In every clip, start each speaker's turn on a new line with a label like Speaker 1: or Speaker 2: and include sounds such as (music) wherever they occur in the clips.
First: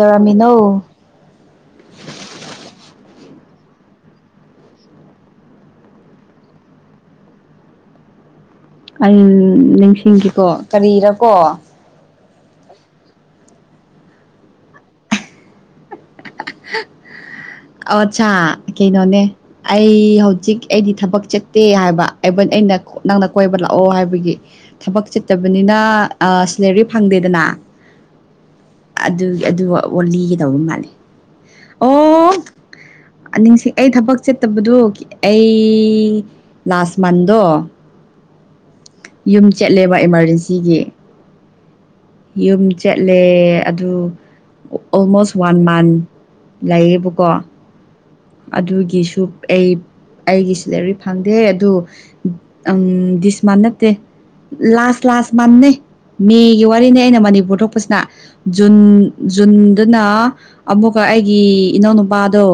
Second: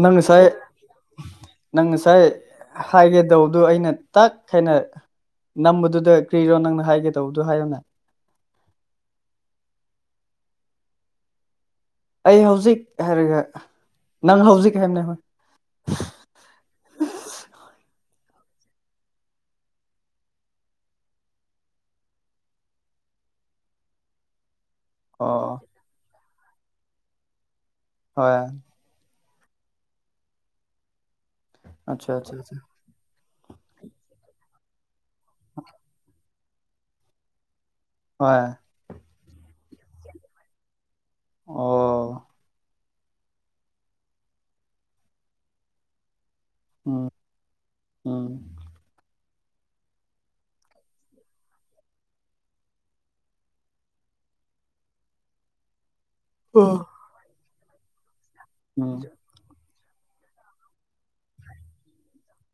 Speaker 1: ꯅꯪ ꯉꯁꯥꯏ ꯅꯪ ꯉꯁꯥꯏ ꯍꯥꯏꯒꯦꯗꯧꯗꯨ ꯑꯩꯅ ꯇꯛ ꯈꯦꯅ ꯅꯝꯕꯗꯨꯗ ꯀ꯭ꯔꯤꯔꯣ ꯅꯪꯅ ꯍꯥꯏꯒꯦ ꯇꯧꯕꯗꯨ ꯍꯥꯏꯌꯣꯅꯦ
Speaker 2: ꯑꯩꯎꯝ ꯅꯤꯡꯁꯤꯡꯈꯤꯀꯣ ꯀꯔꯤꯔꯀꯣ
Speaker 1: ꯑꯩ ꯍꯧꯖꯤꯛ ꯍꯥꯏꯔꯒ ꯅꯪ ꯍꯧꯖꯤꯛ ꯍꯥꯏꯕꯅꯦ ꯍꯣꯏ
Speaker 2: ꯑꯑꯣꯠ ꯁꯥ ꯀꯤꯅꯣꯅꯦ ꯑꯩ ꯍꯧꯖꯤꯛ ꯑꯩꯗꯤ ꯊꯕꯛ ꯆꯠꯇꯦ ꯍꯥꯏꯕ ꯑꯩꯕ ꯑꯩꯅ ꯅꯪꯅ ꯀꯣꯏꯕ ꯂꯥꯛꯑꯣ ꯍꯥꯏꯕꯒꯤ ꯊꯕꯛ
Speaker 1: ꯑꯣ
Speaker 2: ꯆꯠꯇꯕꯅꯤꯅ ꯑꯥ ꯁꯦꯂꯦꯔꯤ ꯐꯪꯗꯦꯗꯅ
Speaker 1: ꯍꯣꯏ
Speaker 2: ꯑꯗꯨꯒꯤ ꯑꯗꯨ ꯑꯣ ꯂꯤꯒꯦ ꯇꯧꯕ ꯃꯥꯜꯂꯦ
Speaker 1: ꯑꯁꯥꯆꯥꯆꯥ
Speaker 2: ꯑꯅꯤꯡꯁꯤ ꯑꯩ ꯊꯕꯛ ꯆꯠꯇꯕꯗꯨ ꯑꯩ ꯂꯥꯁ ꯃꯟꯗꯣ
Speaker 1: ꯍꯣꯏ
Speaker 2: ꯌꯨꯝ ꯆꯠꯂꯦꯕ ꯑꯦꯃꯥꯔꯖꯦꯟꯁꯤꯒꯤ
Speaker 1: ꯑꯣ
Speaker 2: ꯌꯨꯝ ꯆꯠꯂꯦ ꯑꯗꯨ ꯑꯣꯜꯃꯣꯁ ꯋꯥꯟ ꯃꯟ
Speaker 1: ꯎꯝ
Speaker 2: ꯂꯩꯌꯦꯕꯀꯣ
Speaker 1: ꯎꯝ
Speaker 2: ꯑꯗꯨꯒꯤꯁꯨ ꯑꯩ ꯑꯩꯒꯤ ꯁꯤꯂꯔꯤ ꯐꯪꯗꯦ ꯑꯗꯨ ꯎꯝ ꯗꯤꯁ ꯃꯟꯅ ꯗꯦ ꯂꯥꯁ ꯂꯥꯁ ꯃꯥꯟꯅꯦ ꯃꯦꯒꯤ
Speaker 1: ꯑꯣ
Speaker 2: ꯋꯥꯔꯤꯅꯦ ꯑꯩꯅ ꯃꯅꯤꯄꯨꯔ ꯊꯣꯛꯄꯁꯤꯅ ꯖꯨꯟ
Speaker 1: ꯎꯝ
Speaker 2: ꯖꯨꯟꯗꯅ ꯑꯃꯨꯛꯀ ꯑꯩꯒꯤ ꯏꯅꯥꯎ ꯅꯨꯨꯄꯥꯗꯣ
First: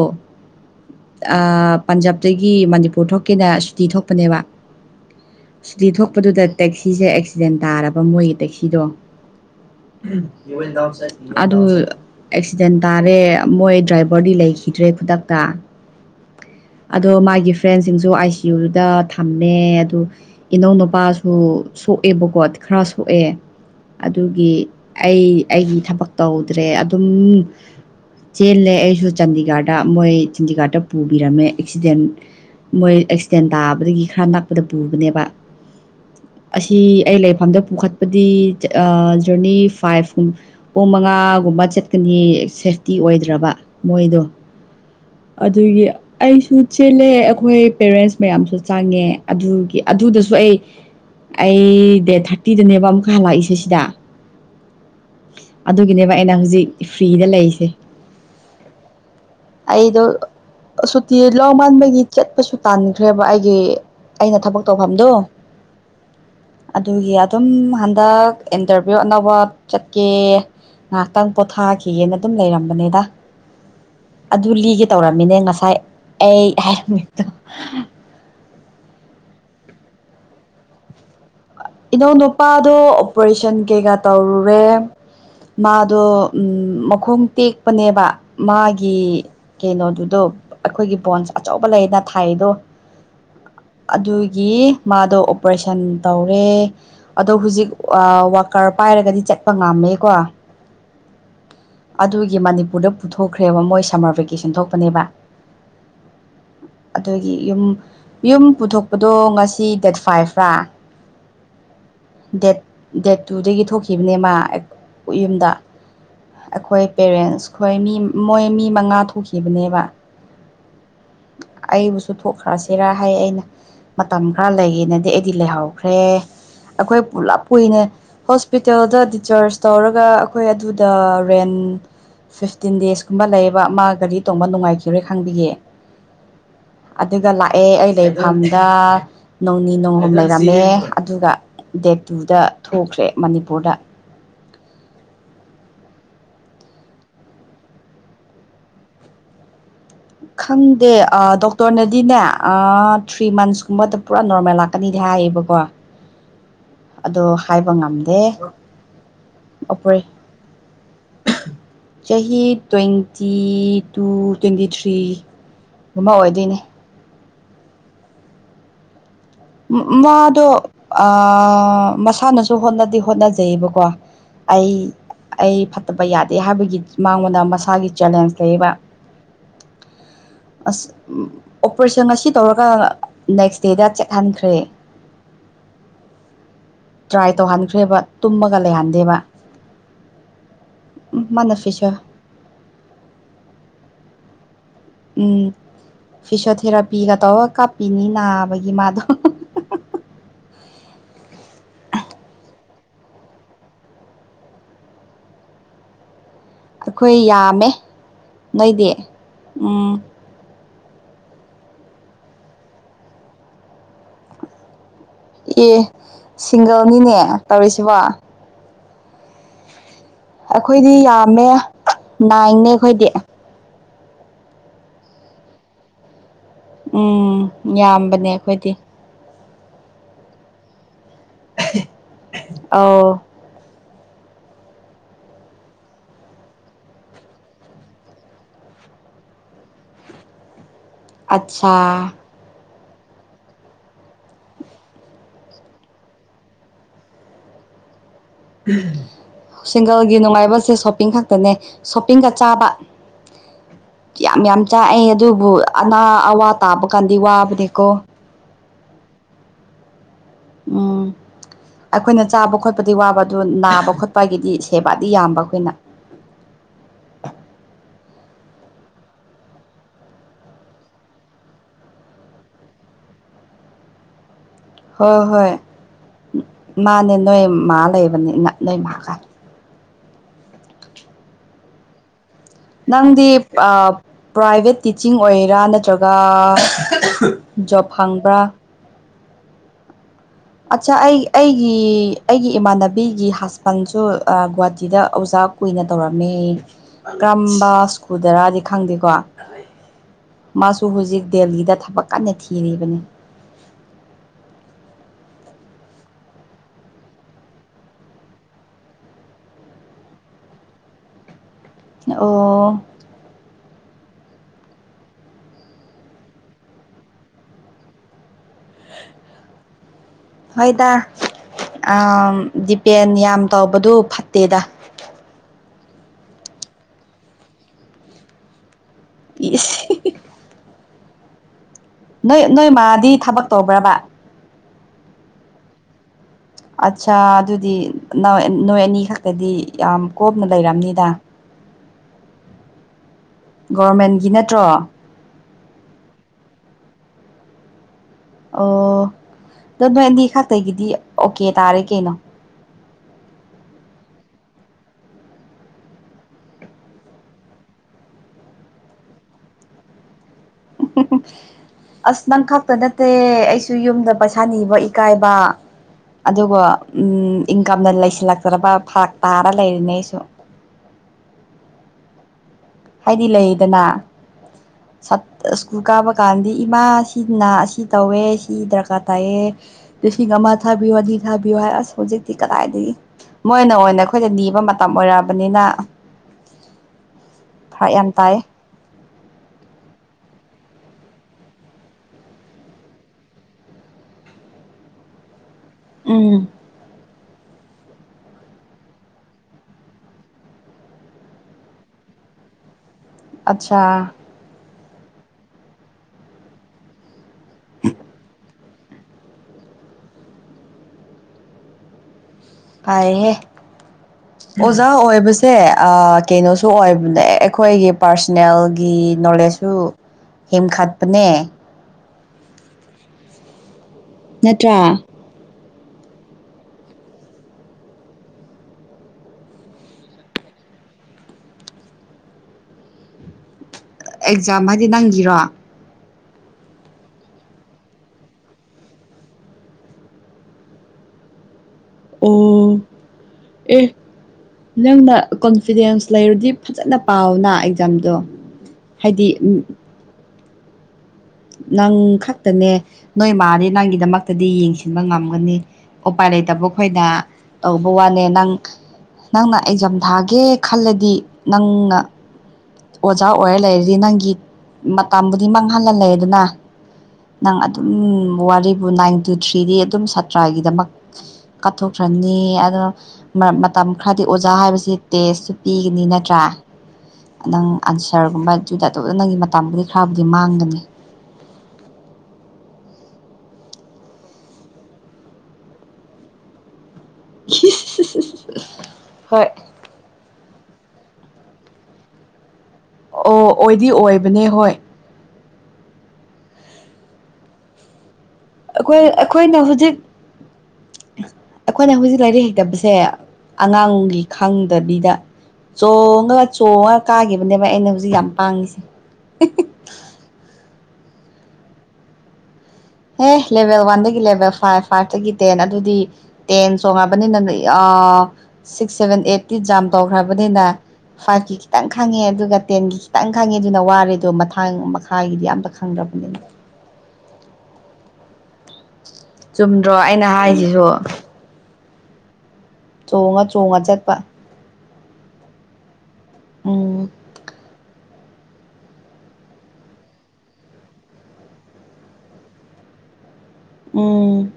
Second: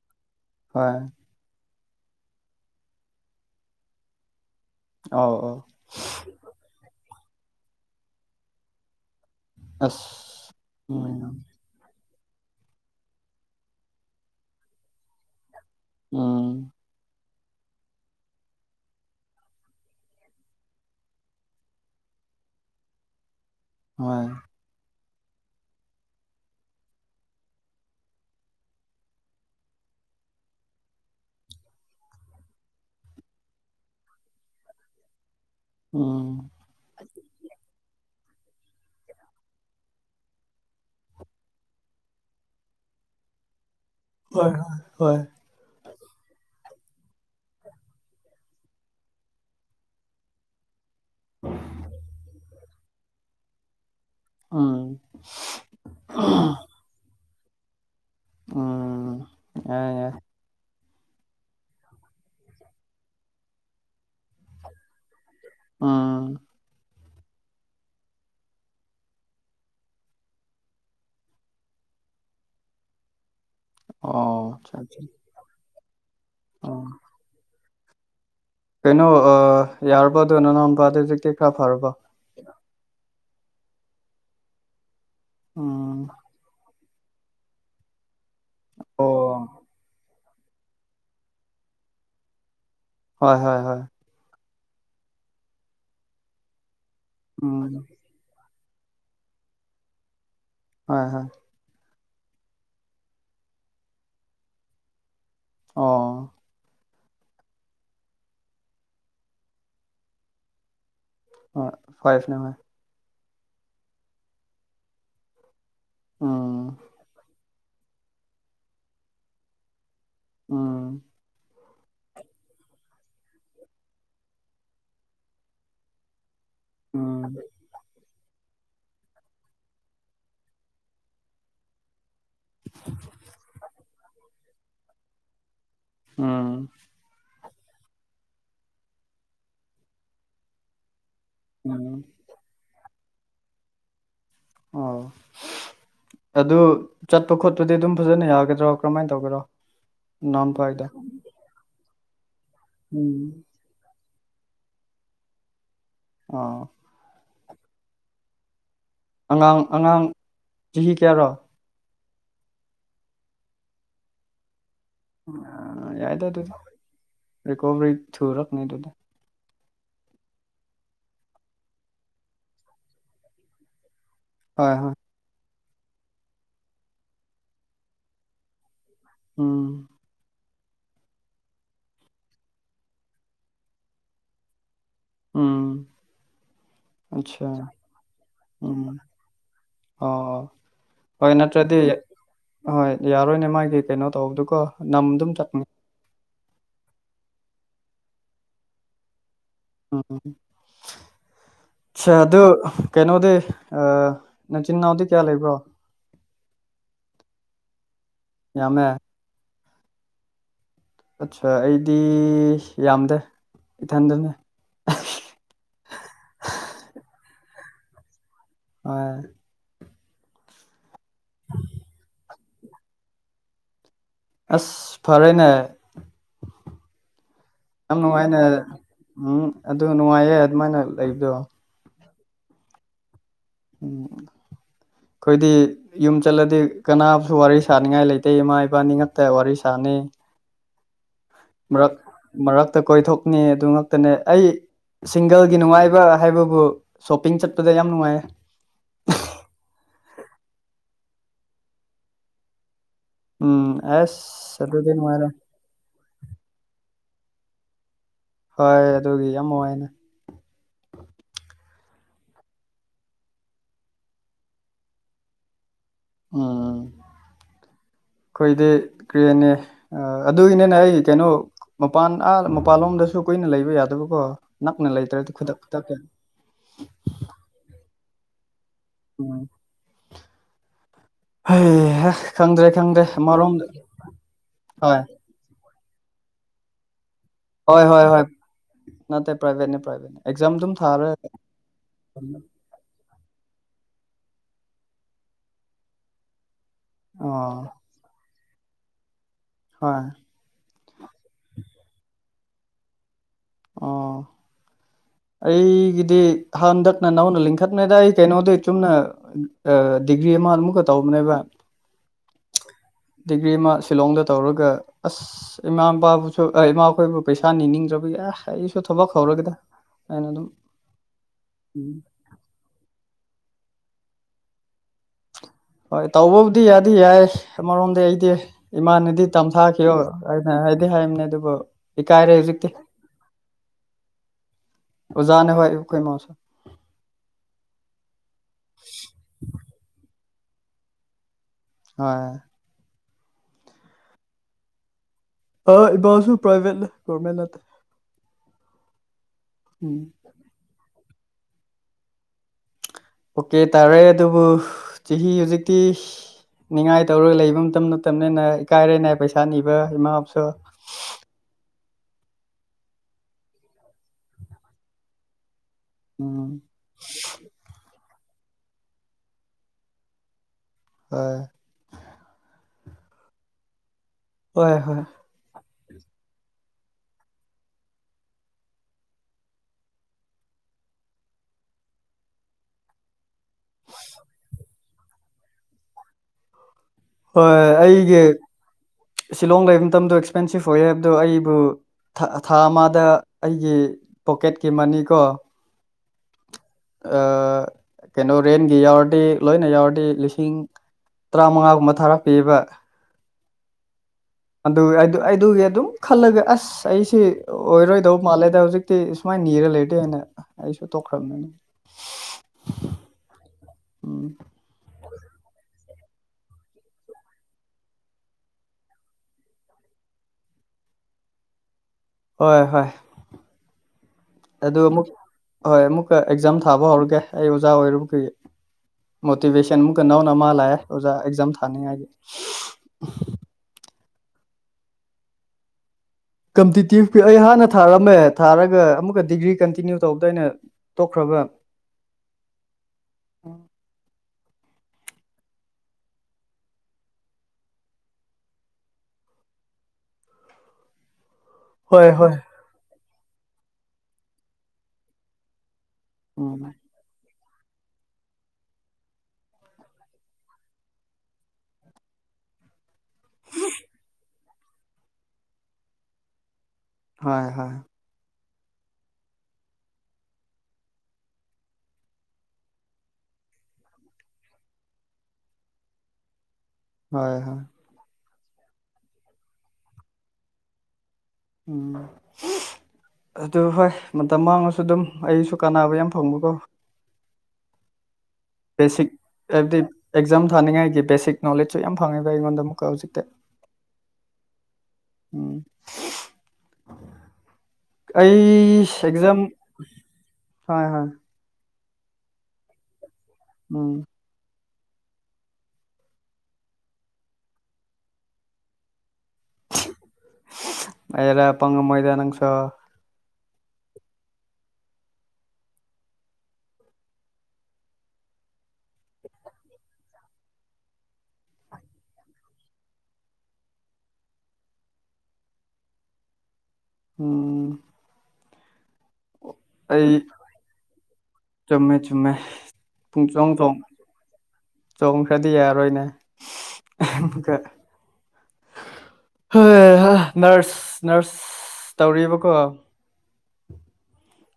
Speaker 1: ꯍꯣꯏ
Speaker 2: ꯑꯥ ꯄꯟꯖꯥꯞꯇꯒꯤ ꯃꯅꯤꯄꯨꯔ ꯊꯣꯛꯀꯦꯅ ꯁꯨꯇꯤ ꯊꯣꯛꯄꯅꯦꯕ
Speaker 1: ꯑꯥꯎ ꯑꯣ
Speaker 2: ꯁꯨꯇꯤ ꯊꯣꯛꯄꯗꯨꯗ ꯇꯦꯛꯁꯤꯁꯦ ꯑꯦꯛꯁꯤꯗꯦꯟ ꯇꯥꯔꯕ ꯃꯣꯏꯒꯤ ꯇꯦꯛꯁꯤꯗꯣ
Speaker 1: ꯑꯁ ꯎꯝ
Speaker 2: ꯑꯗꯨ ꯑꯦꯛꯁꯤꯗꯦꯟ ꯇꯥꯔꯦ ꯃꯣꯏ ꯗ꯭ꯔꯥꯏꯚꯔꯗꯤ ꯂꯩꯈꯤꯗ꯭ꯔꯦ ꯈꯨꯗꯛꯇ
Speaker 1: ꯎꯝ
Speaker 2: ꯑꯗꯣ ꯃꯥꯒꯤ ꯐ꯭ꯔꯦꯟꯁꯤꯡꯁꯨ ꯑꯥꯏ ꯁꯤ ꯌꯨꯗ ꯊꯝꯃꯦ ꯑꯗꯨ ꯏꯅꯧꯅꯣꯞ ꯄꯥꯁꯨ ꯁꯣꯛꯑꯦꯕꯀꯣ ꯈꯔ ꯁꯣꯛꯑꯦ
Speaker 1: ꯍꯣꯏ
Speaker 2: ꯑꯗꯨꯒꯤ ꯑꯩ ꯑꯩꯒꯤ ꯊꯕꯛ ꯇꯧꯗ꯭ꯔꯦ ꯑꯗꯨꯝ ꯆꯦꯜꯂꯦ ꯑꯩꯁꯨ ꯆꯥꯟꯗꯤꯒꯥꯔꯗ ꯃꯣꯏ ꯆꯥꯟꯗꯤꯒꯥꯔꯗ ꯄꯨꯕꯤꯔꯝꯃꯦ ꯑꯦꯛꯁꯤꯗꯦꯟ ꯃꯣꯏ ꯑꯦꯛꯁꯤꯗꯦꯟ ꯇꯥꯕꯗꯒꯤ ꯈꯔ ꯅꯛꯄꯗ ꯄꯨꯕꯅꯦꯕ
Speaker 1: ꯎꯝ
Speaker 2: ꯁꯤ ꯑꯩ ꯂꯩꯐꯝꯗ ꯄꯨꯈꯠꯄꯗꯤ ꯑꯥ ꯖꯔꯅꯤ ꯐꯥꯏꯐ ꯀꯨꯝ ꯄꯨꯡ ꯃꯉꯥꯒꯨꯝꯕ ꯆꯠꯀꯅꯤ ꯁꯦꯐꯇꯤ ꯑꯣꯏꯗ꯭ꯔꯕ ꯃꯣꯏꯗꯣ
Speaker 1: ꯍꯣꯏ ꯍꯣꯏ ꯍꯣꯏ
Speaker 2: ꯑꯗꯨꯒꯤ ꯑꯩꯁꯨ ꯆꯦꯜꯂꯦ ꯑꯩꯈꯣꯏ ꯄꯦꯔꯦꯟꯁ ꯃꯌꯥꯝꯁꯨ ꯆꯪꯉꯦ ꯑꯗꯨꯒꯤ ꯑꯗꯨꯗꯁꯨ ꯑꯩ ꯑꯩ ꯗꯦꯠ ꯊꯥꯔꯇꯤꯗꯅꯦꯕ ꯑꯃꯨꯛꯀ ꯍꯜꯂꯛ ꯏꯁꯦ ꯁꯤꯗ
Speaker 1: ꯎꯝ
Speaker 2: ꯑꯗꯨꯒꯤꯅꯦꯕ ꯑꯩꯅ ꯍꯧꯖꯤꯛ ꯐ꯭ꯔꯤꯗ ꯂꯩꯔꯤꯁꯦ
Speaker 1: ꯎꯝ ꯌꯥꯏ
Speaker 2: ꯑꯩꯗꯣ
Speaker 1: ꯌꯥꯏ
Speaker 2: ꯁꯨꯇꯤ ꯂꯧꯃꯥꯟꯕꯒꯤ ꯆꯠꯄꯁꯨ ꯇꯥꯟꯈ꯭ꯔꯦꯕ ꯑꯩꯒꯤ ꯑꯩꯅ ꯊꯕꯛ ꯇꯧꯐꯝꯗꯣ
Speaker 1: ꯑꯝ
Speaker 2: ꯑꯗꯨꯒꯤ ꯑꯗꯨꯝ ꯍꯟꯗꯛ ꯏꯟꯇꯔꯚꯤꯌꯨ ꯑꯅꯧꯕ ꯆꯠꯀꯦ ꯉꯥꯛꯇꯪ ꯄꯣꯊꯥꯈꯤꯒꯦꯅ ꯑꯗꯨꯝ ꯂꯩꯔꯝꯕꯅꯤꯗ ꯑꯗꯨ
Speaker 1: ꯑꯣ ꯑꯆꯥ
Speaker 2: ꯂꯤꯒꯦ
Speaker 1: ꯑꯆꯥ
Speaker 2: ꯇꯧꯔꯝꯃꯤꯅꯦ ꯉꯁꯥꯏ ꯑꯩ
Speaker 1: ꯑꯣ
Speaker 2: ꯍꯥꯏꯔꯝꯃꯤꯗꯣ
Speaker 1: ꯀꯩꯅꯣ ꯑꯥ ꯌꯥꯔꯕ ꯑꯗꯨ ꯅꯅꯥꯎꯄꯥꯗꯣ ꯍꯧꯖꯤꯛꯇꯤ ꯈꯔ ꯐꯥꯔꯕꯣ
Speaker 2: ꯏꯅꯧ ꯅꯨꯄꯥꯗꯣ ꯑꯣꯄꯔꯦꯁꯟ ꯀꯩꯀꯥ ꯇꯧꯔꯨꯔꯦ ꯃꯥꯗꯣ
Speaker 1: ꯎꯝ
Speaker 2: ꯃꯈꯣꯡ ꯇꯦꯛꯄꯅꯦꯕ ꯃꯥꯒꯤ
Speaker 1: ꯑꯣ
Speaker 2: ꯀꯩꯅꯣꯗꯨꯗꯣ ꯑꯩꯈꯣꯏꯒꯤ ꯕꯣꯟꯁ ꯑꯆꯧꯕ ꯂꯩꯌꯦꯅ ꯊꯥꯏꯗꯣ
Speaker 1: ꯍꯣꯏ ꯍꯣꯏ ꯍꯣꯏ
Speaker 2: ꯑꯗꯨꯒꯤ ꯃꯥꯗꯣ ꯑꯣꯄꯔꯦꯁꯟ ꯇꯧꯔꯦ ꯑꯗꯣ ꯍꯧꯖꯤꯛ
Speaker 1: ꯎꯝ
Speaker 2: ꯋꯥ ꯀꯔ ꯄꯥꯏꯔꯒꯗꯤ ꯆꯠꯄ ꯉꯝꯃꯦꯀꯣ
Speaker 1: ꯍꯣꯏ ꯍꯣꯏ
Speaker 2: ꯑꯗꯨꯒꯤ ꯃꯅꯤꯄꯨꯔꯗ ꯄꯨꯊꯣꯛꯈ꯭ꯔꯦꯕ ꯃꯣꯏ ꯁꯝꯃꯔ ꯕꯦꯀꯦꯁꯟ ꯊꯣꯛꯄꯅꯦꯕ
Speaker 1: ꯑꯣ
Speaker 2: ꯑꯗꯨꯒꯤ ꯌꯨꯝ ꯌꯨꯝ ꯄꯨꯊꯣꯛꯄꯗꯣ ꯉꯁꯤ ꯗꯦꯠ ꯐꯥꯏꯚꯔꯥ
Speaker 1: ꯍꯣꯢ ꯐꯥꯢꯚ
Speaker 2: ꯗꯦꯠ ꯗꯦꯠ ꯇꯨꯗꯒꯤ ꯊꯣꯛꯈꯤꯕꯅꯦ ꯃꯥ ꯌꯨꯝꯗ
Speaker 1: ꯎꯝ
Speaker 2: ꯑꯩꯈꯣꯏ ꯄꯦꯔꯦꯟꯁ ꯈꯣꯏ ꯃꯤ ꯃꯣꯏ ꯃꯤ ꯃꯉꯥ ꯊꯣꯛꯈꯤꯕꯅꯦꯕ
Speaker 1: ꯎꯝ
Speaker 2: ꯑꯩꯕꯨꯁꯨ ꯊꯣꯛꯈ꯭ꯔꯁꯤꯔ ꯍꯥꯏ ꯑꯩꯅ ꯃꯇꯝ ꯈꯔ ꯂꯩꯒꯦꯅꯗꯤ ꯑꯩꯗꯤ ꯂꯩꯍꯧ ꯈ꯭ꯔꯦ ꯑꯩꯈꯣꯏ
Speaker 1: ꯎꯝ
Speaker 2: ꯄꯨꯂꯞ ꯀꯨꯏꯅ ꯍꯣꯁꯄꯤꯇꯥꯜꯗ ꯗꯤꯆꯥꯔꯖ ꯇꯧꯔꯒ ꯑꯩꯈꯣꯏ ꯑꯗꯨꯗ ꯔꯦꯟ ꯐꯤꯐꯇꯤꯟ ꯗꯦꯁꯀꯨꯝꯕ ꯂꯩꯌꯦꯕ ꯃꯥ ꯒꯥꯔꯤ ꯇꯣꯡꯕ ꯅꯨꯡꯉꯥꯏꯈꯤꯔꯣꯏ ꯈꯪꯕꯒꯤ
Speaker 1: ꯎꯝ
Speaker 2: ꯑꯗꯨꯒ ꯂꯥꯛꯑꯦ ꯑꯩ ꯂꯩꯐꯝꯗ ꯅꯣꯡꯅꯤ ꯅꯣꯡꯅꯤ ꯂꯩ ꯂꯩꯔꯝꯃꯦ ꯑꯗꯨꯒ ꯗꯦꯠ
Speaker 1: ꯎꯝ
Speaker 2: ꯇꯨꯗ ꯊꯣꯛꯈ꯭ꯔꯦ ꯃꯅꯤꯄꯨꯔꯗ
Speaker 1: ꯑꯣ
Speaker 2: (inaudible)
Speaker 1: ꯑꯗꯨ ꯆꯠꯄ ꯈꯣꯠꯄꯗꯤ ꯑꯗꯨꯝ ꯐꯖꯅ ꯌꯥꯒꯗ꯭ꯔꯣ ꯀꯔꯝꯍꯥꯏꯅ ꯇꯧꯒꯦꯔꯣ ꯅꯅꯥꯎꯄꯥꯒꯤꯗꯣ
Speaker 2: ꯈꯪꯗꯦ ꯑꯥ ꯗꯣꯛꯇꯔꯅꯗꯤꯅꯦ ꯑꯥ ꯊ꯭ꯔꯤ
Speaker 1: ꯎꯝ
Speaker 2: ꯃꯥꯟꯁ ꯒꯨꯝꯕꯗ ꯄꯨꯔꯥ ꯅꯣꯔꯃꯦꯜ ꯂꯥꯛꯀꯅꯤꯗꯤ ꯍꯥꯏꯌꯦꯕꯀꯣ
Speaker 1: ꯑꯥ
Speaker 2: ꯑꯗꯣ ꯍꯥꯏꯕ ꯉꯝꯗꯦ
Speaker 1: ꯑꯉꯥꯡ
Speaker 2: ꯑꯣꯄꯔꯦ
Speaker 1: ꯑꯉꯥꯡ ꯆꯍꯤ ꯀꯌꯥꯔꯣ
Speaker 2: ꯆꯍꯤ ꯇ꯭ꯋꯦꯟꯇꯤ ꯇꯨ ꯇ꯭ꯋꯦꯟꯇꯤ ꯊ꯭ꯔꯤ ꯒꯨꯝꯕ
Speaker 1: ꯌꯥꯏꯗ ꯑꯗꯨꯗꯤ
Speaker 2: ꯑꯣꯏꯗꯣꯏꯅꯦ
Speaker 1: ꯔꯤꯀꯣꯕꯔꯤ ꯊꯨꯔꯛꯅꯤ ꯑꯗꯨꯗꯤ
Speaker 2: ꯃꯥꯗꯣ ꯑ ꯃꯁꯥꯅꯁꯨ ꯍꯣꯠꯅꯗꯤ ꯍꯣꯠꯅꯖꯩꯑꯦꯕꯀꯣ
Speaker 1: ꯍꯣꯏ
Speaker 2: ꯑꯩ
Speaker 1: ꯍꯣꯏ
Speaker 2: ꯑꯩ ꯐꯠꯇꯕ ꯌꯥꯗꯦ ꯍꯥꯏꯕꯒꯤ ꯃꯥꯡꯉꯣꯟꯗ ꯃꯁꯥꯒꯤ ꯆꯦꯂꯦꯟꯖ ꯂꯩꯕ
Speaker 1: ꯎꯝ
Speaker 2: ꯑꯁ ꯑꯣꯄꯔꯦꯁꯟ ꯉꯁꯤ ꯇꯧꯔꯒ ꯅꯦꯛꯁ ꯗꯦꯗ ꯆꯦꯛ ꯊꯟꯈ꯭ꯔꯦ
Speaker 1: ꯎꯝ
Speaker 2: ꯇ꯭ꯔꯥꯏ
Speaker 1: ꯑꯆꯥ
Speaker 2: ꯇꯧꯍꯟꯈ꯭ꯔꯦꯕ ꯇꯨꯝꯃꯒ
Speaker 1: ꯎꯝ
Speaker 2: ꯂꯩꯍꯟꯗꯦꯕ
Speaker 1: ꯑꯣ
Speaker 2: ꯎꯝ
Speaker 1: ꯍꯣꯏ
Speaker 2: ꯃꯥꯅ
Speaker 1: ꯅꯠꯇ꯭ꯔꯗꯤ
Speaker 2: ꯐꯤꯁꯣ
Speaker 1: ꯑꯍꯣꯏ ꯌꯥꯔꯣꯏꯅꯦ ꯃꯥꯒꯤ ꯀꯩꯅꯣ ꯇꯧꯕꯗꯨꯀꯣ ꯅꯝ ꯑꯗꯨꯝ
Speaker 2: ꯎꯝ
Speaker 1: ꯆꯠꯄꯅꯤ
Speaker 2: ꯐꯤꯁꯣꯊꯦꯔꯥꯄꯤꯒ ꯇꯧꯔꯒ ꯀꯥꯞꯄꯤꯅꯤ ꯅꯥꯕꯒꯤ ꯃꯥꯗꯣ
Speaker 1: (unintelligible) ꯁꯥꯑꯗꯨ ꯀꯩꯅꯣꯗꯤ ꯑ ꯅꯆꯤꯟꯅꯅꯥꯎꯗꯤ ꯀꯌꯥ ꯂꯩꯕ꯭ꯔꯣ
Speaker 2: ꯑꯩꯈꯣꯏ ꯌꯥꯝꯃꯦ
Speaker 1: ꯌꯥꯝꯃꯦ
Speaker 2: ꯅꯣꯏꯗꯤ ꯎꯝ
Speaker 1: ꯑꯠꯆꯥ ꯑꯩꯗꯤ ꯌꯥꯝꯗ꯭ꯔꯦ ꯏꯊꯟꯗꯅꯦ
Speaker 2: ꯑꯦ ꯁꯤꯡꯒꯜꯅꯤꯅꯦ ꯇꯧꯔꯤꯁꯤꯕ
Speaker 1: ꯍꯣꯏ
Speaker 2: ꯑꯩꯈꯣꯏꯗꯤ ꯌꯥꯝꯃꯦ ꯅꯥꯏꯅꯦ ꯑꯩꯈꯣꯏꯗꯤ
Speaker 1: ꯑꯁ ꯐꯔꯦꯅꯦ
Speaker 2: ꯎꯝ
Speaker 1: ꯌꯥꯝ
Speaker 2: ꯌꯥꯝꯕꯅꯦ
Speaker 1: ꯅꯨꯡꯉꯥꯏꯅꯦ
Speaker 2: ꯑꯩꯈꯣꯏꯗꯤ
Speaker 1: ꯎꯝ ꯑꯗꯨ ꯅꯨꯡꯉꯥꯏꯌꯦ ꯑꯗꯨꯃꯥꯏꯅ ꯂꯩꯕꯗꯣ
Speaker 2: ꯑꯥꯎ
Speaker 1: ꯎꯝ
Speaker 2: (inaudible)
Speaker 1: ꯑꯩꯈꯣꯏꯗꯤ ꯌꯨꯝ ꯆꯠꯂꯗꯤ ꯀꯅꯥꯕꯨꯁꯨ ꯋꯥꯔꯤ ꯁꯥꯅꯤꯡꯉꯥꯏ ꯂꯩꯇꯦ ꯏꯃꯥ ꯏꯄꯥꯅꯤ ꯉꯥꯛꯇ ꯋꯥꯔꯤ ꯁꯥꯅꯤ
Speaker 2: ꯑꯠꯁꯥ
Speaker 1: ꯃꯔꯛ ꯃꯔꯛꯇ ꯀꯣꯏꯊꯣꯛꯅꯤ ꯑꯗꯨ ꯉꯥꯛꯛꯇꯅꯦ ꯑꯩ ꯁꯤꯡꯒꯜꯒꯤ ꯅꯨꯡꯉꯥꯏꯕ ꯍꯥꯏꯕꯕꯨ ꯁꯣꯄꯤꯡ ꯆꯠꯄꯗ ꯌꯥꯝ ꯅꯨꯡꯉꯥꯏꯌꯦ
Speaker 2: ꯁꯤꯡꯒꯜꯒꯤ ꯅꯨꯡꯉꯥꯏꯕꯁꯦ ꯁꯣꯞꯄꯤꯡ ꯈꯛꯇꯅꯦ ꯁꯣꯞꯄꯤꯡꯒ ꯆꯥꯕ
Speaker 1: ꯎꯝ
Speaker 2: ꯌꯥꯝ ꯌꯥꯝ
Speaker 1: ꯑꯁ
Speaker 2: ꯆꯥꯏ
Speaker 1: ꯑꯗꯨꯗꯤ
Speaker 2: ꯑꯩ
Speaker 1: ꯅꯨꯡꯉꯥꯏꯔꯦ
Speaker 2: ꯑꯗꯨꯕꯨ ꯑꯅꯥ ꯑꯋꯥ ꯇꯥꯕ ꯀꯥꯟꯗꯤ ꯋꯥꯕꯗꯤꯀꯣ
Speaker 1: ꯍꯣꯏ ꯑꯗꯨꯒꯤ ꯌꯥꯝ ꯅꯨꯡꯉꯥꯏꯅꯤ
Speaker 2: ꯎꯝ ꯑꯩꯈꯣꯏꯅ ꯆꯥꯕ ꯈꯣꯠꯄꯗꯤ ꯋꯥꯕ ꯑꯗꯨ ꯅꯥꯕ ꯈꯣꯠꯄꯒꯤꯗꯤ ꯁꯦꯕꯥꯗꯤ ꯌꯥꯝꯕ ꯑꯩꯈꯣꯏꯅ
Speaker 1: ꯎꯝ ꯑꯩꯈꯣꯏꯗꯤ ꯀ꯭ꯔꯦꯅꯤ ꯑ ꯑꯗꯨꯒꯤꯅꯦꯅꯦ ꯑꯩ ꯀꯩꯅꯣ ꯃꯄꯥꯟ ꯑꯥꯃꯄꯥꯟꯂꯣꯝꯗꯁꯨ ꯀꯨꯏꯅ ꯂꯩꯕ ꯌꯥꯗꯕꯀꯣ ꯅꯛꯅ
Speaker 2: ꯍꯣꯏ
Speaker 1: ꯂꯩꯇ꯭ꯔꯗꯤ
Speaker 2: ꯍꯣꯏ
Speaker 1: ꯈꯨꯗꯛ ꯈꯨꯗꯛꯀꯤ
Speaker 2: ꯃꯥꯅꯦ ꯅꯣꯏ ꯃꯥ ꯂꯩꯕꯅꯤꯅ ꯅꯣꯏ ꯃꯥ
Speaker 1: ꯎꯪ ꯍꯩꯍꯥ ꯈꯪꯗ꯭ꯔꯦ ꯈꯪꯗ꯭ꯔꯦ
Speaker 2: ꯅꯪꯗꯤ
Speaker 1: ꯑꯃꯔꯣꯝꯗ
Speaker 2: ꯄ꯭ꯔꯥꯏꯚꯦꯠ
Speaker 1: ꯍꯣꯏ
Speaker 2: ꯇꯤꯆꯤꯡ ꯑꯣꯏꯔꯥ ꯅꯠꯇ꯭ꯔꯒ
Speaker 1: ꯍꯣꯏ
Speaker 2: ꯖꯣꯕ
Speaker 1: ꯍꯣꯏ ꯍꯣꯏ
Speaker 2: ꯐꯪꯕ꯭ꯔꯥ
Speaker 1: ꯅꯠꯇꯦ ꯄꯥꯏꯚ꯭ꯔꯦꯠꯅꯦ ꯄꯥꯏꯚ꯭ꯔꯦꯠꯅꯦ
Speaker 2: ꯑꯠꯆꯥ ꯑꯩ ꯑꯩꯒꯤ ꯑꯩꯒꯤ ꯏꯃꯥꯟꯅꯕꯤꯒꯤ ꯍꯥꯁ ꯐꯪꯁꯨ ꯑꯥ ꯒꯨꯍꯥꯇꯤꯗ ꯑꯣꯖꯥ ꯀꯨꯏꯅ ꯇꯧꯔꯝꯃꯦ
Speaker 1: ꯑꯣ
Speaker 2: ꯀꯔꯝꯕ ꯁ꯭ꯀꯨꯜꯗꯔꯥꯗꯤ ꯈꯪꯗꯦꯀꯣ
Speaker 1: ꯍꯣꯏ
Speaker 2: ꯃꯥꯁꯨ ꯍꯧꯖꯤꯛ ꯗꯦꯜꯂꯤꯗ ꯊꯕꯛ ꯀꯥꯟꯅ ꯊꯤꯔꯤꯕꯅꯤ
Speaker 1: ꯑꯣ
Speaker 2: (inaudible)
Speaker 1: ꯑꯩꯒꯤꯗꯤ ꯍꯟꯗꯛꯅ ꯅꯧꯅ ꯂꯤꯡꯈꯠꯕꯅꯤꯗ ꯑꯩ ꯀꯩꯅꯣꯗꯤ ꯆꯨꯝꯅ ꯑꯥ ꯗꯤꯒ꯭ꯔꯤ ꯑꯃ ꯑꯃꯨꯛꯀ ꯇꯧꯕꯅꯦꯕ
Speaker 2: ꯑꯣ
Speaker 1: ꯗꯤꯒ꯭ꯔꯤ ꯑꯃ ꯁꯤꯂꯣꯡꯗ ꯇꯧꯔꯒ ꯑꯁ ꯑꯁ ꯏꯃꯥ ꯄꯥꯕꯨꯁꯨ ꯏꯃꯥꯈꯣꯏꯕꯨ ꯄꯩꯁꯥ ꯅꯤꯅꯤꯡꯗꯕꯒꯤ ꯌꯥ ꯑꯩꯁꯨ ꯊꯕꯛ ꯍꯧꯔꯒꯦꯗ ꯑꯩꯅ ꯑꯗꯨꯝ
Speaker 2: ꯍꯣꯏꯗ
Speaker 1: ꯎꯝ
Speaker 2: ꯑꯥ ꯗꯤꯄꯦꯟ ꯌꯥꯝ ꯇꯧꯕꯗꯨ ꯐꯠꯇꯦꯗ
Speaker 1: ꯍꯣꯏ ꯇꯧꯕꯕꯨꯗꯤ ꯌꯥꯗꯤ ꯌꯥꯏ ꯑꯃꯔꯣꯝꯗ ꯑꯩꯗꯤ ꯏꯃꯥꯅꯗꯤ
Speaker 2: ꯏꯁ
Speaker 1: ꯇꯝꯊꯥꯈꯤꯌꯣ ꯑꯩꯅ ꯍꯥꯏꯗꯤ ꯍꯥꯢꯕꯅꯦ ꯑꯗꯨꯕꯨ ꯏꯀꯥꯏꯔꯦ
Speaker 2: ꯅꯣꯏ
Speaker 1: ꯍꯧꯖꯤꯛꯇꯤ
Speaker 2: ꯅꯣꯏ ꯃꯥꯗꯤ ꯊꯕꯛ ꯇꯧꯕ꯭ꯔꯕ
Speaker 1: ꯑꯣꯖꯥꯅꯦ ꯍꯣꯏ ꯑꯩꯈꯣꯏ ꯏꯃꯥꯁꯨ
Speaker 2: ꯑꯠꯆꯥ ꯑꯗꯨꯗꯤ ꯅꯣꯏ ꯑꯅꯤ ꯈꯛꯇꯗꯤ ꯌꯥꯝ ꯀꯣꯝꯅ ꯂꯩꯔꯝꯅꯤꯗ
Speaker 1: ꯍꯣꯏ
Speaker 2: ꯒꯣꯚꯔꯃꯦꯟꯒꯤ ꯅꯠꯇ꯭ꯔꯣ
Speaker 1: ꯑꯥ ꯢꯃꯥꯁꯨ ꯄ꯭ꯔꯕꯦꯠꯅꯦ ꯒꯣꯔꯃꯦꯟ ꯅꯠꯇꯦ
Speaker 2: ꯑꯣ ꯑꯗꯣ
Speaker 1: ꯎꯝ
Speaker 2: ꯅꯣꯏ ꯑꯅꯤ ꯈꯥꯛꯇꯒꯤꯗꯤ ꯑꯣꯀꯦ ꯇꯥꯔꯦ ꯀꯩꯅꯣ
Speaker 1: ꯑꯣꯀꯦ ꯇꯥꯔꯦ ꯑꯗꯨꯕꯨ ꯆꯍꯤ ꯍꯧꯖꯤꯛꯇꯤ ꯅꯤꯡꯉꯥꯏ ꯇꯧꯔꯒ ꯂꯩꯕ ꯃꯇꯝ ꯅꯠꯇꯕꯅꯤꯅ ꯏꯀꯥꯏꯔꯦꯅꯦ ꯄꯩꯁꯥ ꯅꯤꯕ ꯏꯃꯥꯕꯨꯁꯨ
Speaker 2: ꯎ (unintelligible) ꯑꯁ ꯅꯪ ꯈꯛꯇ ꯅꯠꯇꯦ ꯑꯩꯁꯨ ꯌꯨꯝꯗ ꯄꯩꯁꯥ ꯅꯤꯕ ꯏꯀꯥꯏꯕ
Speaker 1: ꯎꯝ
Speaker 2: ꯑꯗꯨꯒ ꯏꯟꯀꯝꯗ ꯂꯩꯁꯤꯜꯂꯛꯇ꯭ꯔꯕ ꯐꯔꯛ ꯇꯥꯔ ꯂꯩꯔꯤꯅꯦ ꯑꯩꯁꯨ
Speaker 1: ꯍꯣꯢ
Speaker 2: ꯍꯥꯏꯗꯤ ꯂꯩꯗꯅ
Speaker 1: ꯍꯣꯏ ꯍꯣꯏ
Speaker 2: ꯁ꯭ꯀꯨꯜ ꯀꯥꯕ ꯀꯥꯟꯗꯤ ꯏꯃꯥ ꯁꯤ ꯁꯤ ꯇꯧꯋꯦ ꯁꯤ ꯗꯔꯀꯥꯔ ꯇꯥꯏꯌꯦ ꯂꯤꯁꯤꯡ ꯑꯃ ꯊꯥꯕꯤꯌꯣ ꯑꯅꯤ ꯊꯥꯕꯌꯣ ꯍꯧꯖꯤꯛꯇꯤ ꯀꯗꯥꯢꯗꯒꯤ ꯃꯣꯏꯅ ꯑꯣꯏꯅ ꯑꯩꯈꯣꯏꯗ ꯅꯤꯕ ꯃꯇꯝ ꯑꯣꯏꯔꯛꯑꯕꯅꯤꯅ
Speaker 1: ꯍꯣꯏ
Speaker 2: ꯐꯔꯛ ꯌꯥꯝ
Speaker 1: ꯑꯩꯒꯤ
Speaker 2: ꯇꯥꯏ
Speaker 1: ꯁꯤꯂꯣꯡ ꯂꯩꯕ ꯃꯇꯝꯗꯣ ꯑꯦꯛꯁꯄꯦꯟꯁꯤꯞ ꯑꯣꯏꯌꯦ ꯍꯥꯏꯕꯗꯣ ꯑꯩꯕꯨ ꯊꯥ ꯑꯃꯗ ꯑꯩꯒꯤ ꯄꯣꯛꯀꯦꯠꯀꯤ ꯃꯅꯤ ꯀꯣ
Speaker 2: ꯎꯝ
Speaker 1: ꯑꯥ ꯀꯩꯅꯣ ꯔꯦꯟꯒꯤ ꯌꯥꯎꯔꯗꯤ ꯂꯣꯏꯅ ꯌꯥꯎꯔꯗꯤ ꯂꯤꯁꯤꯡ ꯇꯔꯥ ꯃꯉꯥꯒꯨꯝꯕ ꯊꯥꯔꯛꯄꯤꯕ
Speaker 2: ꯑꯠꯆꯥ
Speaker 1: ꯑꯗꯨ ꯑꯩꯒꯤ ꯑꯗꯨꯝ ꯈꯜꯂꯒ ꯑꯁ ꯑꯩꯁꯤ ꯑꯣꯏꯔꯣꯏꯗꯧꯕ ꯃꯥꯜꯂꯦꯗ ꯍꯧꯖꯤꯛ ꯇꯤ ꯁꯨꯃꯥꯏꯅ ꯅꯤꯔ ꯂꯩꯔꯗꯤꯅ ꯑꯩꯁꯨ ꯇꯣꯛꯈ꯭ꯔꯕꯅꯤ
Speaker 2: ꯐꯩꯌꯦ
Speaker 1: ꯎꯝ
Speaker 2: ꯑꯣꯖꯥ ꯑꯣꯏꯕꯁꯦ ꯑꯥ ꯀꯩꯅꯣꯁꯨ ꯑꯣꯏꯕꯅꯦ ꯑꯩꯈꯣꯏꯒꯤ ꯄꯥꯔꯁꯅꯦꯜꯒꯤ ꯅꯣꯂꯦꯖ ꯁꯨ ꯍꯦꯟꯈꯠꯄꯅꯦ
Speaker 1: ꯍꯣꯏ ꯍꯣꯏ
Speaker 2: ꯅꯠꯇ꯭ꯔꯥ
Speaker 1: ꯑꯗꯨ ꯑꯃꯨꯛ ꯍꯣꯏ ꯑꯃꯨꯛꯀ ꯑꯦꯛꯖꯥꯝ ꯊꯥꯕ ꯍꯧꯔꯒꯦ ꯑꯩ ꯑꯣꯖꯥ ꯑꯣꯏꯔꯨꯒꯦ ꯃꯣꯇꯤꯚꯦꯁꯟ ꯑꯃꯨꯛꯀ ꯅꯧꯅ ꯑꯃ ꯂꯥꯛꯑꯦ ꯑꯣꯖꯥ ꯑꯦꯛꯖꯥꯝ ꯊꯥꯅꯤꯡꯉꯥꯏꯒꯤ
Speaker 2: (inaudible) ꯑꯦꯛꯖꯥꯝ ꯍꯥꯏꯗꯤ ꯅꯪꯒꯤꯔꯣ
Speaker 1: ꯀꯝꯄꯤꯇꯤꯇꯤꯞꯀꯤ ꯑꯩ ꯍꯥꯟꯅ ꯊꯥꯔꯝꯃꯦ ꯊꯥꯔꯒ ꯑꯃꯨꯛꯀ ꯗꯤꯒ꯭ꯔꯤ ꯀꯟꯇꯤꯅ꯭ꯌꯨ ꯇꯧꯕꯗꯣ ꯑꯩꯅ ꯇꯣꯛꯈ꯭ꯔꯕꯥ
Speaker 2: ꯑꯣ ꯑꯦ ꯅꯪꯅ ꯀꯣꯟꯐꯤꯗꯦꯟꯁ ꯂꯩꯔꯗꯤ ꯐꯖꯅ ꯄꯥꯎꯅ ꯑꯦꯛꯖꯥꯝꯗꯣ ꯍꯥꯏꯗꯤ ꯅꯪ
Speaker 1: ꯍꯣꯏ ꯍꯣꯏ
Speaker 2: ꯈꯛꯇꯅꯦ ꯅꯣꯏ ꯃꯥꯗꯤ ꯅꯪꯒꯤꯗꯃꯛꯇꯗꯤ ꯌꯦꯡꯁꯤꯟꯕ ꯉꯝꯒꯅꯤ ꯎꯄꯥꯏ
Speaker 1: ꯎꯝ
Speaker 2: ꯂꯩꯇꯕ ꯈꯣꯏꯅ ꯇꯧꯕ ꯋꯥꯅꯦ ꯅꯪ ꯅꯪꯅ ꯑꯦꯛꯖꯥꯝ ꯊꯥꯒꯦ ꯈꯜꯂꯗꯤ ꯅꯪꯅ ꯑꯣꯖꯥ ꯑꯣꯏꯔ ꯂꯩꯔꯗꯤ ꯅꯪꯒꯤ ꯃꯇꯝꯕꯨꯗꯤ ꯃꯥꯡꯍꯜꯂ ꯂꯩꯔ ꯗꯨꯅ
Speaker 1: ꯍꯣꯏ
Speaker 2: ꯅꯪ
Speaker 1: ꯍꯣꯏ
Speaker 2: ꯑꯗꯨꯝ ꯋꯥꯔꯤꯕꯨ (unintelligible) ꯇꯨ ꯊ꯭ꯔꯤꯗꯤ ꯑꯗꯨꯝ ꯁꯥꯇ꯭ꯔꯥꯒꯤꯗꯃꯛ ꯀꯊꯣꯛꯈ꯭ꯔꯅꯤ ꯑꯗꯨꯨꯅ ꯃ ꯃꯇꯝ ꯈꯔꯗꯤ ꯑꯣꯖꯥ ꯍꯥꯏꯕꯁꯤ ꯇꯦꯁꯁꯨ ꯄꯤꯒꯅꯤ ꯅꯠꯇ꯭ꯔꯥ
Speaker 1: ꯍꯣꯏ ꯍꯣꯏ
Speaker 2: ꯅꯪ ꯑꯟꯁꯔꯒꯨꯝꯕ ꯑꯗꯨꯗ ꯑꯗꯨ ꯅꯪꯒꯤ ꯃꯇꯝꯕꯨꯗꯤ ꯈꯔꯕꯨꯗꯤ ꯃꯥꯡꯒꯅꯤ
Speaker 1: ꯎꯝ (unintelligible) ꯑꯗꯨ ꯍꯣꯏ ꯃꯇꯝ ꯃꯥꯡꯉꯁꯨ ꯑꯗꯨꯝ ꯑꯩꯁꯨ ꯀꯥꯟꯅꯕ ꯌꯥꯝ ꯐꯪꯕꯀꯣ
Speaker 2: (unintelligible)
Speaker 1: ꯕꯦꯁꯤꯛ
Speaker 2: ꯍꯣꯏ
Speaker 1: ꯍꯥꯏꯕꯗꯤ ꯑꯦꯛꯖꯥꯝ ꯊꯥꯅꯤꯡꯉꯥꯏꯒꯤ ꯕꯦꯁꯤꯛ ꯅꯣꯂꯦꯠꯁ ꯌꯥꯝ ꯐꯪꯉꯦꯕ ꯑꯩꯉꯣꯟꯗ ꯑꯃꯨꯛ
Speaker 2: ꯑꯣ ꯑꯣꯏꯗꯤ ꯑꯣꯏꯕꯅꯦ ꯍꯣꯏ
Speaker 1: ꯎꯝ (unintelligible) ꯑꯩ
Speaker 2: ꯑꯩꯈꯣꯏ
Speaker 1: ꯑꯦꯛꯖꯥꯝ
Speaker 2: ꯑꯩꯈꯣꯏꯅ ꯍꯧꯖꯤꯛ
Speaker 1: ꯍꯣꯏ ꯍꯣꯏ
Speaker 2: ꯑꯩꯈꯣꯏꯅ ꯍꯧꯖꯤꯛ ꯂꯥꯏꯔꯤꯛ ꯍꯩꯇꯕꯁꯦ
Speaker 1: ꯎꯝ
Speaker 2: ꯑꯉꯥꯡꯒꯤ ꯈꯪꯗꯕꯤꯗ ꯆꯣꯡꯉꯒ ꯆꯣꯡꯉꯒ ꯀꯥꯈꯤꯕꯅꯦꯕ ꯑꯩꯅ ꯍꯧꯖꯤꯛ ꯌꯥꯝ ꯄꯥꯡꯉꯤꯁꯦ
Speaker 1: ꯍꯦꯔꯥ ꯄꯪꯉꯝꯃꯣꯏꯗ ꯅꯪꯁꯨ
Speaker 2: ꯑꯦ ꯂꯦꯚꯦꯜ ꯋꯥꯟꯗꯒꯤ ꯂꯦꯚꯦꯜ ꯐꯥꯏꯚ ꯐꯥꯏꯚꯇꯒꯤ ꯇꯦꯟ ꯑꯗꯨꯗꯤ ꯇꯦꯟ ꯆꯣꯡꯉꯕꯅꯤꯅ ꯑ (unintelligible) ꯁꯤꯛꯁ ꯁꯚꯦꯟ ꯑꯩꯠꯇꯤ ꯖꯥꯝ ꯇꯧꯈ꯭ꯔꯕꯅꯤꯅ ꯐꯥꯏꯚꯀꯤ ꯈꯤꯇꯪ ꯈꯪꯉꯦ ꯑꯗꯨꯒ ꯇꯦꯟꯒꯤ ꯈꯤꯇꯪ ꯈꯪꯉꯦ ꯑꯗꯨꯅ ꯋꯥꯔꯦꯗꯣ ꯃꯊꯥꯡ ꯃꯈꯥꯒꯤꯗꯤ ꯑꯝꯇ ꯈꯪꯗꯕꯅꯤ (unintelligible)
Speaker 1: ꯎꯝ
Speaker 2: ꯆꯨꯝꯗ꯭ꯔꯣ
Speaker 1: ꯑꯩ
Speaker 2: ꯑꯩꯅ ꯍꯥꯏꯁꯤꯁꯨ
Speaker 1: ꯆꯨꯝꯃꯦ ꯆꯨꯝꯃꯦ ꯄꯨꯡ
Speaker 2: ꯆꯣꯡꯉ
Speaker 1: ꯆꯣꯡ ꯆꯣꯡ
Speaker 2: ꯆꯣꯡꯉ ꯆꯠꯄ
Speaker 1: ꯆꯣꯡꯈ꯭ꯔꯗꯤ ꯌꯥꯔꯣꯏꯅꯦ
Speaker 2: ꯎꯝ
Speaker 1: ꯑꯃꯨꯛꯀ (unintelligible) ꯍꯩꯍꯥ ꯅ꯭ꯔꯁ ꯅ꯭ꯔꯁ ꯇꯧꯔꯤꯕꯀꯣ
Speaker 2: ꯎꯝ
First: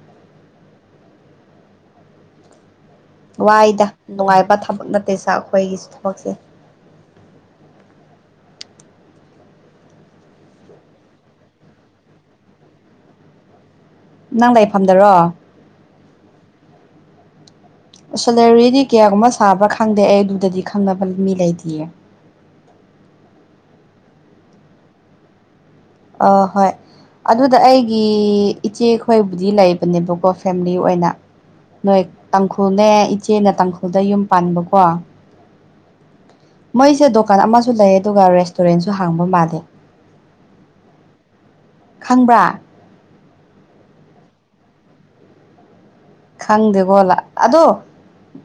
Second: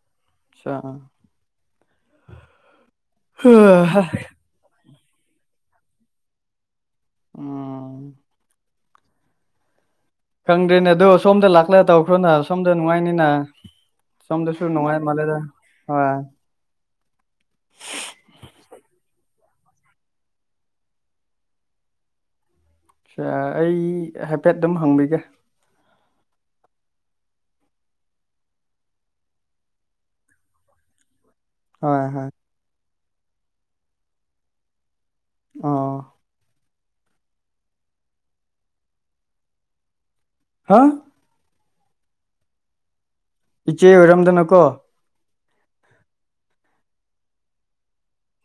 Speaker 1: ꯑꯆꯥ (unintelligible)
Speaker 2: ꯋꯥꯏꯗ ꯅꯨꯡꯉꯥꯏꯕ ꯊꯕꯛ ꯅꯠꯇꯦ ꯁꯥ ꯑꯩꯈꯣꯏꯒꯤ ꯁꯤ ꯊꯕꯛꯁꯦ
Speaker 1: ꯎꯝ ꯈꯪꯗ꯭ꯔꯦꯅꯦ ꯑꯗꯣ ꯁꯣꯝꯗ ꯂꯥꯛꯂ ꯇꯧꯈ꯭ꯔꯣꯅ ꯁꯣꯝꯗ ꯅꯨꯡꯉꯥꯏꯅꯤꯅ
Speaker 2: ꯅꯪ
Speaker 1: ꯁꯣꯝꯗꯁꯨꯨ ꯅꯨꯡꯉꯥꯏ ꯃꯥꯂꯦꯗ
Speaker 2: ꯂꯩꯐꯝꯗꯔꯣ
Speaker 1: ꯍꯣꯏ
Speaker 2: (inaudible) ꯁꯦꯂꯥꯔꯤꯗꯤ ꯀꯌꯥꯒꯨꯝꯕ ꯁꯥꯕ꯭ꯔꯥ ꯈꯪꯗꯦ ꯑꯩ ꯑꯗꯨꯗꯗꯤ ꯈꯪꯅꯕ ꯃꯤ ꯂꯩꯇꯤꯌꯦ
Speaker 1: ꯑ ꯑꯩ ꯍꯥꯏꯐꯦꯠ ꯑꯗꯨꯝ ꯍꯪꯕꯤꯒꯦ
Speaker 2: ꯑ ꯍꯣꯏ ꯑꯗꯨꯗ ꯑꯩꯒꯤ ꯏꯆꯦꯈꯣꯏꯕꯨꯗꯤ ꯂꯩꯕꯅꯦꯕꯀꯣ ꯐꯦꯝꯂꯤ ꯑꯣꯏꯅ ꯅꯣꯏ
Speaker 1: ꯍꯣꯏ ꯍꯣꯏ
Speaker 2: ꯇꯥꯡꯈꯨꯜꯅꯦ ꯏꯆꯦꯅ ꯇꯥꯡꯈꯨꯜꯗ ꯌꯨꯝ ꯄꯥꯟꯕꯀꯣ
Speaker 1: ꯑꯥ
Speaker 2: ꯃꯣꯏꯁꯦ ꯗꯨꯀꯥꯟ ꯑꯃꯁꯨ ꯂꯩ ꯑꯗꯨꯒ ꯔꯦꯁꯇꯨꯔꯦꯟꯁꯨ ꯍꯥꯡꯕ ꯃꯥꯜꯂꯦ
Speaker 1: ꯍꯥ
Speaker 2: ꯈꯪꯕ꯭ꯔꯥ
Speaker 1: ꯏꯆꯦ ꯑꯣꯏꯔꯝꯗꯅꯀꯣ
Speaker 2: ꯈꯪꯗꯦꯀꯣ ꯑꯗꯣ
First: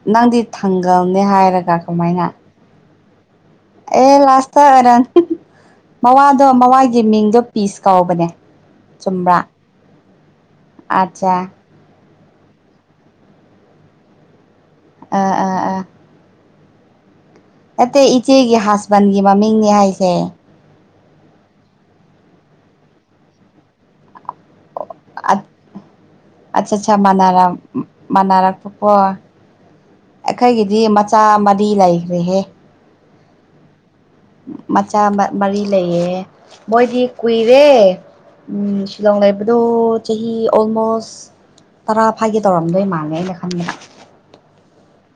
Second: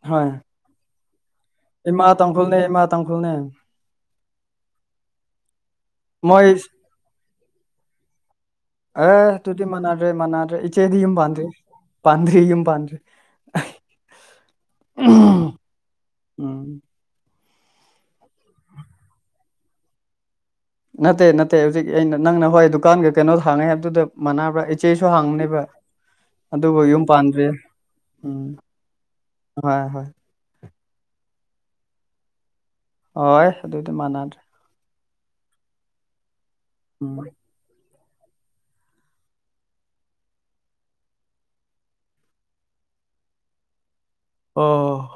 Speaker 1: ꯍꯣꯏ
Speaker 2: ꯅꯪꯗꯤ ꯊꯪꯒꯜꯅꯦ ꯍꯥꯏꯔꯒ
Speaker 1: ꯏꯃꯥ
Speaker 2: ꯀꯃꯥꯏꯅ
Speaker 1: ꯇꯥꯡꯈꯨꯜꯅꯦ ꯏꯃꯥ ꯇꯥꯡꯈꯨꯜꯅꯦ
Speaker 2: ꯑꯦ ꯂꯥꯁꯇ ꯑꯣꯔꯟ
Speaker 1: ꯃꯣꯏ
Speaker 2: ꯃꯋꯥꯗꯣ ꯃꯋꯥꯒꯤ ꯃꯤꯡꯗꯣ ꯄꯤꯁ ꯀꯥꯎꯕꯅꯦ
Speaker 1: ꯑꯦ ꯇꯨꯗꯤ ꯃꯅꯥꯗ꯭ꯔꯦ ꯃꯅꯥꯗ꯭ꯔꯦ ꯏꯆꯦꯗꯤ ꯌꯨꯝ
Speaker 2: ꯑꯠꯆꯥ
Speaker 1: ꯄꯥꯟꯗ꯭ꯔꯤ ꯄꯥꯟꯗ꯭ꯔꯤ ꯌꯨꯝ ꯄꯥꯟꯗ꯭ꯔꯤ
Speaker 2: ꯑꯥ ꯑꯥ ꯑꯥ
Speaker 1: ꯎꯝ
Speaker 2: ꯅꯠꯇꯦ ꯏꯆꯦꯒꯤ ꯍꯁꯕꯦꯟꯒꯤ ꯃꯃꯤꯡꯅꯦ ꯍꯥꯏꯁꯦ
Speaker 1: ꯅꯠꯇꯦ ꯅꯠꯇꯦ ꯍꯧꯖꯤꯛ ꯑꯩꯅ ꯅꯪꯅ ꯍꯣꯏ ꯗꯨꯀꯥꯟꯒ ꯀꯩꯅꯣ ꯍꯥꯡꯉꯦ ꯍꯥꯏꯕꯗꯨꯗ ꯃꯥꯟꯅꯕ꯭ꯔꯥ ꯏꯆꯦꯁꯨ ꯍꯥꯡꯕꯅꯦꯕ
Speaker 2: ꯑꯆꯥ
Speaker 1: ꯑꯗꯨꯕꯨ
Speaker 2: ꯑꯠꯆꯥ
Speaker 1: ꯌꯨꯝ
Speaker 2: ꯃꯃꯥ
Speaker 1: ꯄꯥꯟꯗ꯭ꯔꯤ ꯎꯝ
Speaker 2: ꯃꯅꯥꯔꯛꯄꯀꯣ
Speaker 1: ꯍꯣꯏ ꯍꯣꯏ
Speaker 2: ꯑꯩꯈꯣꯏꯒꯤꯗꯤ ꯃꯆꯥ ꯃꯔꯤ ꯂꯩꯈ꯭ꯔꯦꯍꯦ
Speaker 1: ꯑꯣꯏ ꯑꯗꯨꯗꯤ ꯃꯥꯅ
Speaker 2: ꯃꯆꯥ ꯃꯔꯤ ꯂꯩꯌꯦ ꯃꯣꯏꯗꯤ
Speaker 1: ꯎꯝ
Speaker 2: ꯀꯨꯏ ꯔꯦ ꯎꯝ ꯁꯤꯂꯣꯡ ꯂꯩꯕꯗꯣ ꯆꯍꯤ ꯑꯣꯜꯃꯣꯁ ꯇꯔꯥ ꯐꯥꯒꯦ ꯇꯧꯔꯝꯗꯣꯏ ꯃꯥꯜꯂꯦ ꯑꯩꯅ ꯈꯟꯕꯗ
Speaker 1: ꯑꯣ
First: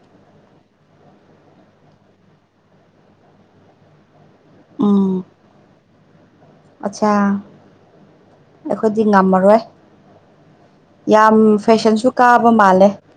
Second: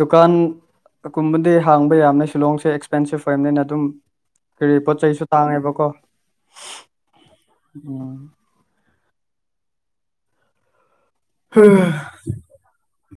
Speaker 1: ꯗꯨꯀꯥꯟꯒꯨꯝꯕꯗꯤ ꯍꯥꯡꯕ ꯌꯥꯝꯅꯦ ꯁꯤꯂꯣꯡꯁꯦ ꯑꯦꯛꯁꯄꯦꯟꯁꯤꯞ ꯑꯣꯏꯕꯅꯤꯅ ꯑꯗꯨꯝ ꯀꯔꯤ ꯄꯣꯠ
Speaker 2: ꯎꯝ
Speaker 1: ꯆꯩꯁꯨ ꯇꯥꯡꯉꯦꯕꯀꯣ
Speaker 2: ꯑꯠꯆꯥ
Speaker 1: ꯎꯝ
Speaker 2: ꯑꯩꯈꯣꯏꯗꯤ ꯉꯝꯃꯔꯣꯏ ꯌꯥꯝ ꯐꯦꯁꯟꯁꯨ ꯀꯥꯕ ꯃꯥꯜꯂꯦ